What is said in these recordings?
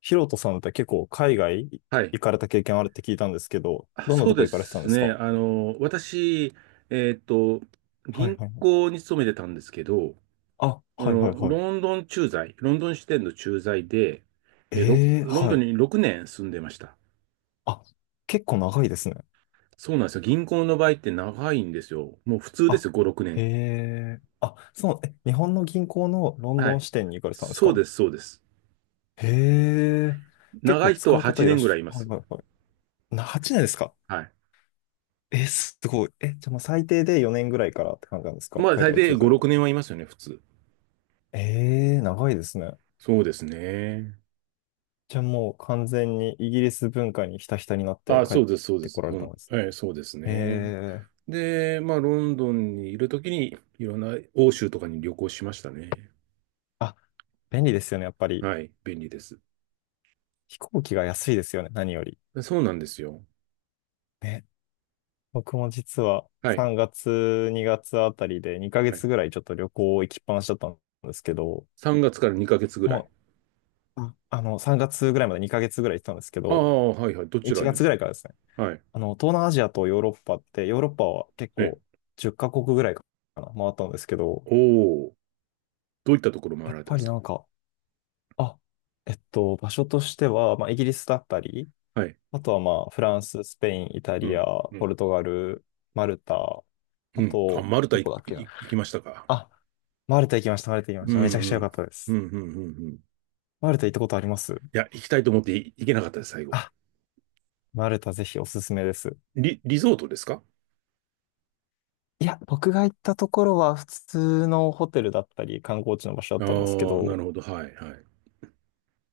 ヒロトさんって結構海外はい。行かれた経験あるって聞いたんですけど、あ、どんなそうとこで行かれてたんすですね。か？私、えっと、はい銀はいはい。行に勤めてたんですけど、あ、はいはいはい。ロンドン駐在、ロンドン支店の駐在で、ええロンはドンい。に6年住んでました。あ、結構長いですね。そうなんですよ。銀行の場合って長いんですよ。もう普通であ、すよ、5、6へ年。え。あ、そう、え、日本の銀行のロンはドンい。支店に行かれてたんですそうか？です、そうです。へえ。結長構い人使はう方8いらっ年ぐらしいいまゃ、はいす。はいはい。8年ですか？はい。え、すごい。え、じゃあもう最低で4年ぐらいからって感じなんですか、まあ、海大外体駐5、在は？6年はいますよね、普通。ええ、長いですね。そうですね。じゃあもう完全にイギリス文化にひたひたになってあ、帰っそうです、そうでてす。こられほたん、んですね。えーそうですへね。え。で、まあ、ロンドンにいるときに、いろんな欧州とかに旅行しましたね。あ、便利ですよね、やっぱり。はい、便利です。飛行機が安いですよね、何より。そうなんですよ。ね。僕も実ははい、3月、2月あたりで2ヶは月い。ぐらいちょっと旅行行きっぱなしだったんですけど、3月から2ヶ月ぐらい。もう、3月ぐらいまで2ヶ月ぐらい行ってたんですけあど、あ、はい、はい。どち1ら月に？ぐらいからですね。はい。あの、東南アジアとヨーロッパって、ヨーロッパは結ね。構10カ国ぐらいかな、回ったんですけど、おお、どういったところ回やっられたんぱでりすなか？んか、あ場所としては、まあ、イギリスだったり、はい。あとはまあ、フランス、スペイン、イタうリん、ア、うポん、ルトガル、マルタ、うあん。あ、と、マルタどいこだっけいな。行きましたか？あ、マルタ行きました、マルタ行きまうした。めちゃくちゃん、う良かん、ったでうす。ん、うん、うん。うん。マルタ行ったことあります？いや、行きたいと思ってい行けなかったです、最後は。あ、マルタぜひおすすめです。リゾートですか？いや、僕が行ったところは普通のホテルだったり、観光地の場所だっああたんですけー、など、るほど。はい、はい。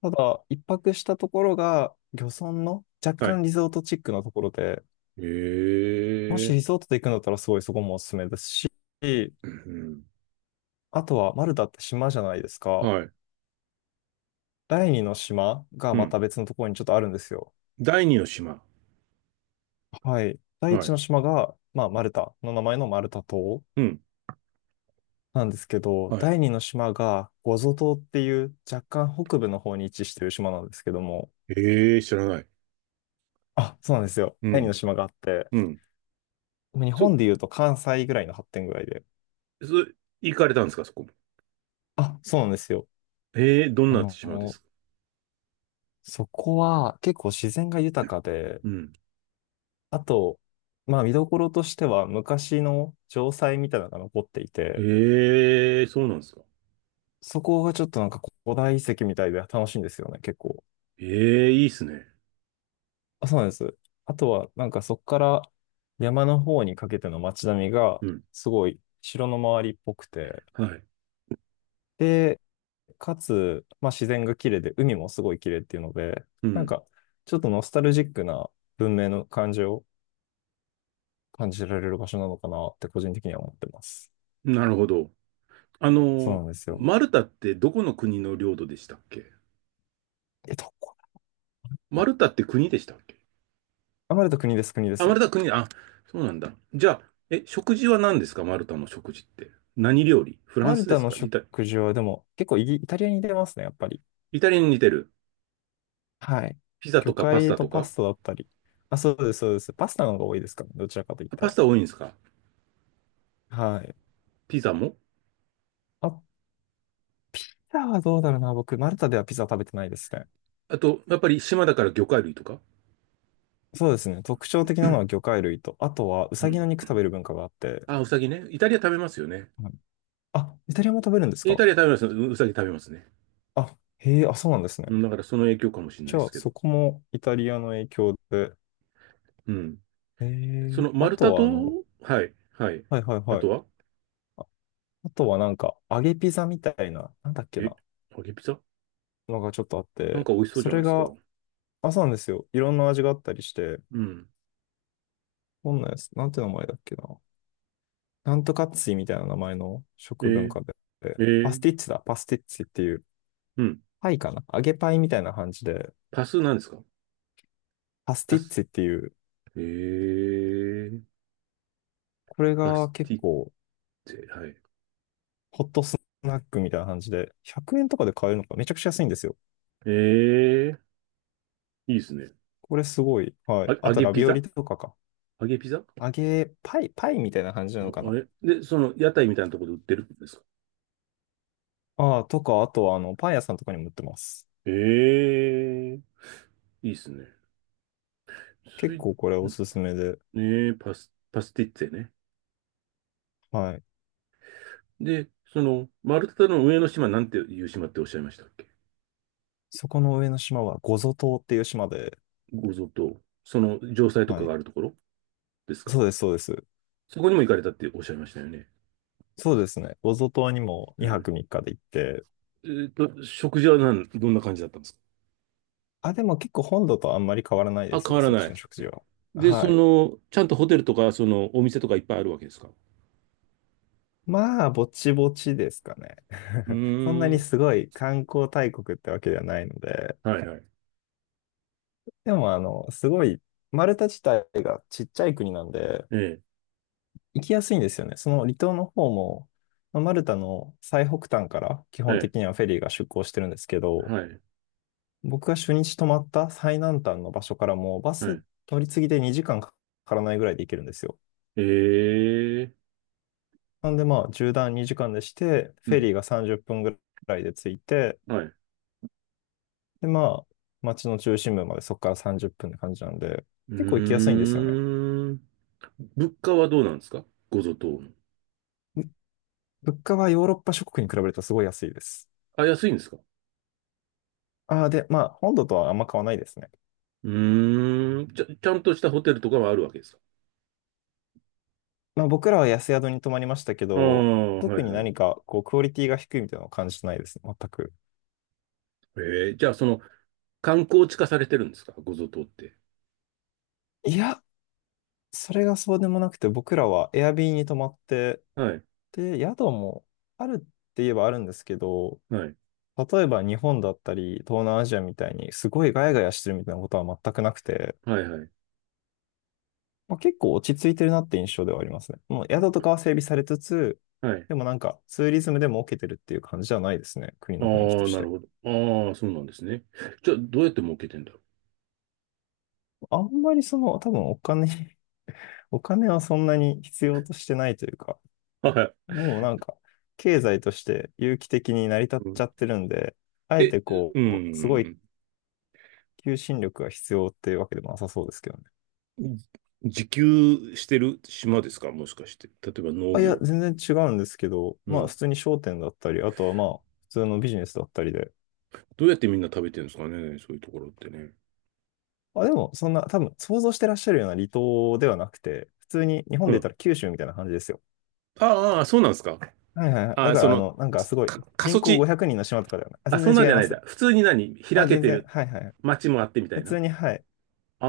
ただ、一泊したところが、漁村の若はい。干リゾートチックなところで、えもしえ、リゾートで行くんだったらすごいそこもおすすめですし、うん、あとはマルタって島じゃないですうん。か。はい。第二の島がうまん。た別のところにちょっとあるんですよ。第二の島。はい。第は一い。の島が、まあ、マルタの名前のマルタ島うん。なんですけど、はい。第二の島がゴゾ島っていう若干北部の方に位置してる島なんですけども、ええー、知らない。あ、そうなんですよ。う第二のん。島があって、うん。日そ、本で言うと関西ぐらいの発展ぐらいで。そ、行かれたんですか、そこも？あ、そうなんですよ。ええー、どんあな島ですの、か？そこは結構自然が豊かで、うん。あと、まあ見どころとしては昔の城塞みたいなのが残っていて、ええー、そうなんですか。そこがちょっとなんか古代遺跡みたいで楽しいんですよね、結構。ええー、いいっすね。あ、そうなんです。あとはなんかそこから山の方にかけての街並みがうん。すごい城の周りっぽくて、はい。で、かつ、まあ自然が綺麗で海もすごい綺麗っていうので、うなんん。かちょっとノスタルジックな文明の感じを感じられる場所なのかなって個人的には思ってます。なるほど。そうなんですよ。マルタってどこの国の領土でしたっけ？え、どこマだ。ルタって国でしたっけ？あ、マルタ国です、国であ、マルす。タ国、あ、そうなんだ。じゃあ、え、食事は何ですか？マルタの食事って。何料理？フラマンルスでタすのか？食事はでも結構イタリアに似てますね、やっぱり。イタリアに似てる。はい。ピザと魚かパス介タととパか。スタだったり。あ、そうです、そうです。パスタの方が多いですかね、どちらかと言っあ、たパスら。タ多いんですか？はい。ピザも。あ、ピザはどうだろうな、僕、マルタではピザ食べてないですね。あと、やっぱり島だから魚介類とか。 そうですね。特徴的 うなのは魚介類と、あとはウサギの肉ん。食べる文化があって。あ、ウサギね。イタリア食べますよね。はい。あ、イタリアも食べるんですイか？タリア食べます。ウサギ食べますね。あ、へえ、あ、そうなんですね。うん、だからその影響かもしれないじでゃあ、すけど。そこもイタリアの影響で。うん。そのあ丸と太と、はあの、はい、はい。はいはいあはとい。はあとはなんか、揚げピザみたいな、なんだっけえ、な、揚げピザ。のがちょっとあっなんて、か美味しそうじそゃないれですか。が、あ、そうなんですよ。いろんな味があったりして、うん。どんなやつ、なんて名前だっけな。なんとかっついみたいな名前のえ食文ー、化で、えパスー、ティッツだ、パスティッツっていう、うん。パイかな、揚げパイみたいな感じで、パスなんですか？パスパティッス。ツっていう、えー、これパスが結ティッ構、ツェ、はい。ホットスナックみたいな感じで、100円とかで買えるのか、めちゃくちゃ安いんですよ。えー、いいですね。これすごい。はい。あ、あ揚と、げラピビオリザとかか。揚げピザ。揚げパイ、パイみたいな感じなのかな。で、その屋台みたいなところで売ってるんですか？ああ、とか、あとは、あの、パン屋さんとかにも売ってます。ええ、いいっすね。ス結イ、ん構これおすすめで、ねえ、パスティッツェね。はい。で、その、マルタの上の島なんていう島っておっしゃいましたっけ？そこの上の島は、ゴゾ島っていう島で、ゴゾと、その城塞とかはがい。あるところですか？そうです、そうです。そこにも行かれたっておっしゃいましたよね。そうですね。ゴゾ島にもう2ん。泊3日で行って、えーと、食事はどんな感じだったんですか？あ、でも結構本土とあんまり変わらないであ、す、変わらそっなちい。の食事は。で、そはい。の、ちゃんとホテルとか、その、お店とかいっぱいあるわけですか？うまあ、ぼちぼちですかね。ー そんなにん。すごい観光大国ってわけではないので、はいはい。でも、あの、すごい、マルタ自体がちっちゃい国なんで、ええ、行きやすいんですよね、その離島の方も。まあマルタの最北端から基は本い、的にはフェリーが出港してるんですけど、はい、僕が初日泊まった最南端の場所からもバはスい。乗り継ぎで2時間かからないぐらいで行けるんですよ。ええ、なんでまあ縦断2時間でして、うフェん、リーが30分ぐらいで着いて、はい。うでまあ街の中心部までそこから30分っぷんって感じなんで、結構行きやすーいんですよね。ん。物価はどうなんですか、ごゾ島の？ぶ物価はヨーロッパ諸国に比べるとすごい安いです。あ、安いんですか？ああ、で、まあ本土とはあんま変わらないですね。うーん。ちゃんとしたホテルとかはあるわけですか？まあ、僕らは安宿に泊まりましたけああ、ど、は特いにはい。何かこうクオリティが低いみたいなのを感じてないですね、全く。ええ、じゃあその、観光地化されてるんですか、ごゾ島って？いや、それがそうでもなくて、僕らはエアビーに泊まって、はい、で、宿もあるって言えばあるんですけど、はい、例えば日本だったり、東南アジアみたいにすごいガヤガヤしてるみたいなことは全くなくて、はい、はい、まあ、結構落ち着いてるなって印象ではありますね。もう宿とかは整備されつつ、はい。でもなんかツーリズムでも受けてるっていう感じじゃないですね、国あの雰囲気とあ、しなるて。ほど。ああ、そうなんですね。じゃあ、どうやって儲けてんだろあんまりその、多分お金はそんなに必要としてないというか、う。はい。もうなんか、経済として有機的に成り立っうん、ちゃってるんで、あええ、てこうう、すごいん。求心力が必要っていうわけでもなさそうですけどね。じ自給してる島ですか、もしかして？例えば農あ、いや、業。全然違うんですけど、うまあ、ん。普通に商店だったり、あとはまあ、普通のビジネスだったりで、どうやってみんな食べてるんですかね、そういうところってね。あ、でも、そんな、多分、想像してらっしゃるような離島ではなくて、普通に日本うで言ったん。ら九州みたいな感じですよ。ああ、ああ、そうなんですか。はいはいはい。あだあ、かそら、あの、の、なんかすすごい、か、過人疎口地。500人の島とかではない。あ、あ、そ全んなん然違じいゃまないんす。だ。普通に何開あ、け全て然、るはいはい。街もあってみた普いな。通に、はい。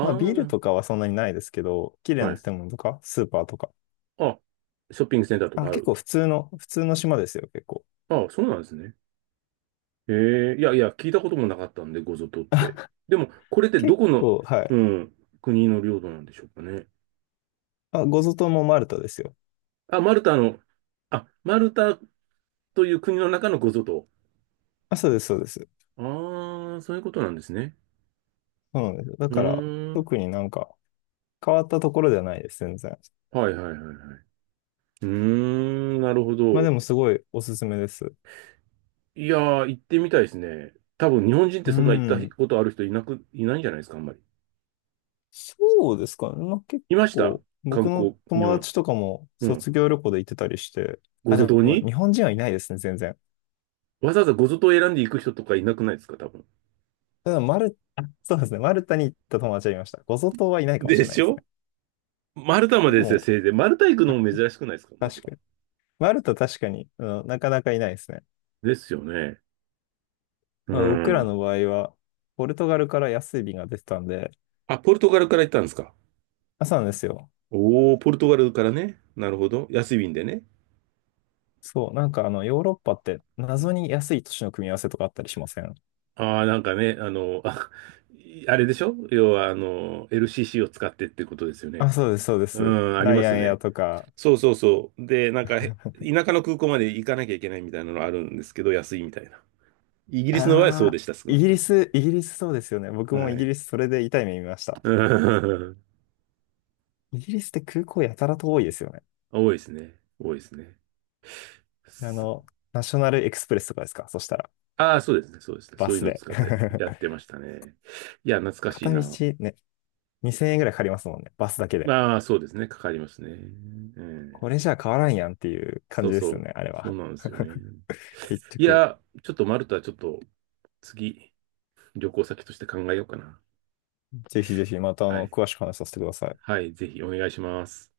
まあ、ビールとかはそんなにないですけど、綺あ、麗はない。建物とか、スーパーとか。あ、ショッピングセンターとあ、かあ結構る。普通の、普通の島ですよ、結構。ああ、そうなんですね。へえ、いやいや、聞いたこともなかったんで、ごぞとって。でも、これってど結この、構、はうい。ん、国の領土なんでしょうかね。あ、ゴゾ島もマルタですよ。あ、マルタの、あ、マルタという国の中のごぞと。あ、そうです、そうです。ああ、そういうことなんですね。そうなんですよ。だうから、ーん。特になんか変わったところではないです、全然。はいはいはいはい。うーん、なるほまあでど。もすごいおすすめです。いやー、行ってみたいですね。多分日本人ってうそんな行ったん。ことある人いないんじゃないですか、あんまり。そうですかね。まあ結いました構、観僕の光、日友本。達とかもうん。卒業旅行で行ってたりして、ごあ、ゾで島もに日本人はいないですね、全然。わざわざごゾ島を選んで行く人とかいなくないですか、多分。ただ、あそうですね、マルタに行った友達はいました。ゴゾ島はいないかもしでれないしですょ。ね。マルタまででですよ、も、せいぜい。マルタ行くのも珍しくないですか、まず確は。かに。マルタ確かに、うん、なかなかいないですね。ですよね。うまあ、僕らん。の場合は、ポルトガルから安い便が出てたんで、あ、ポルトガルから行ったんですか。朝なんですよ。おー、ポルトガルからね。なるほど。安い便でね。そう、なんかあの、ヨーロッパって謎に安い都市の組み合わせとかあったりしません？ああ、なんかね、あ、あれでしょ要は、LCC を使ってってことですよね。あ、そうです、そうでうす。ん、ありラまイアすンエアね。とか。そうそうそう。で、なんか、田舎の空港まで行かなきゃいけないみたいなのあるんですけど、安いみたいな。イギリスの場合はそあうであ、した、少なくとも。イギリスそうですよね。僕はもイギい。リスそれで痛い目見ました。うん。 イギリスって空港やたらと多いですよね。多いですね。多いですね。あの、ナショナルエクスプレスとかですか、そしたら。ああ、そうですね。そうですね。バそういうスのをで。使ったりやって ましたね。いや、懐かしい片道な。ね、2000円ぐらいかかりますもんね、バスだけで。まあ、そうですね。かかりますね。ええ、これじゃあ変わらんやんっていう感そうじでそすよう。ね、あれそうは。なんですよね。結い局。や、ちょっとマルタ、ちょっと次、旅行先として考えようかな。ぜひぜひまたあはの、い。詳しく話させてください。はい、ぜひお願いします。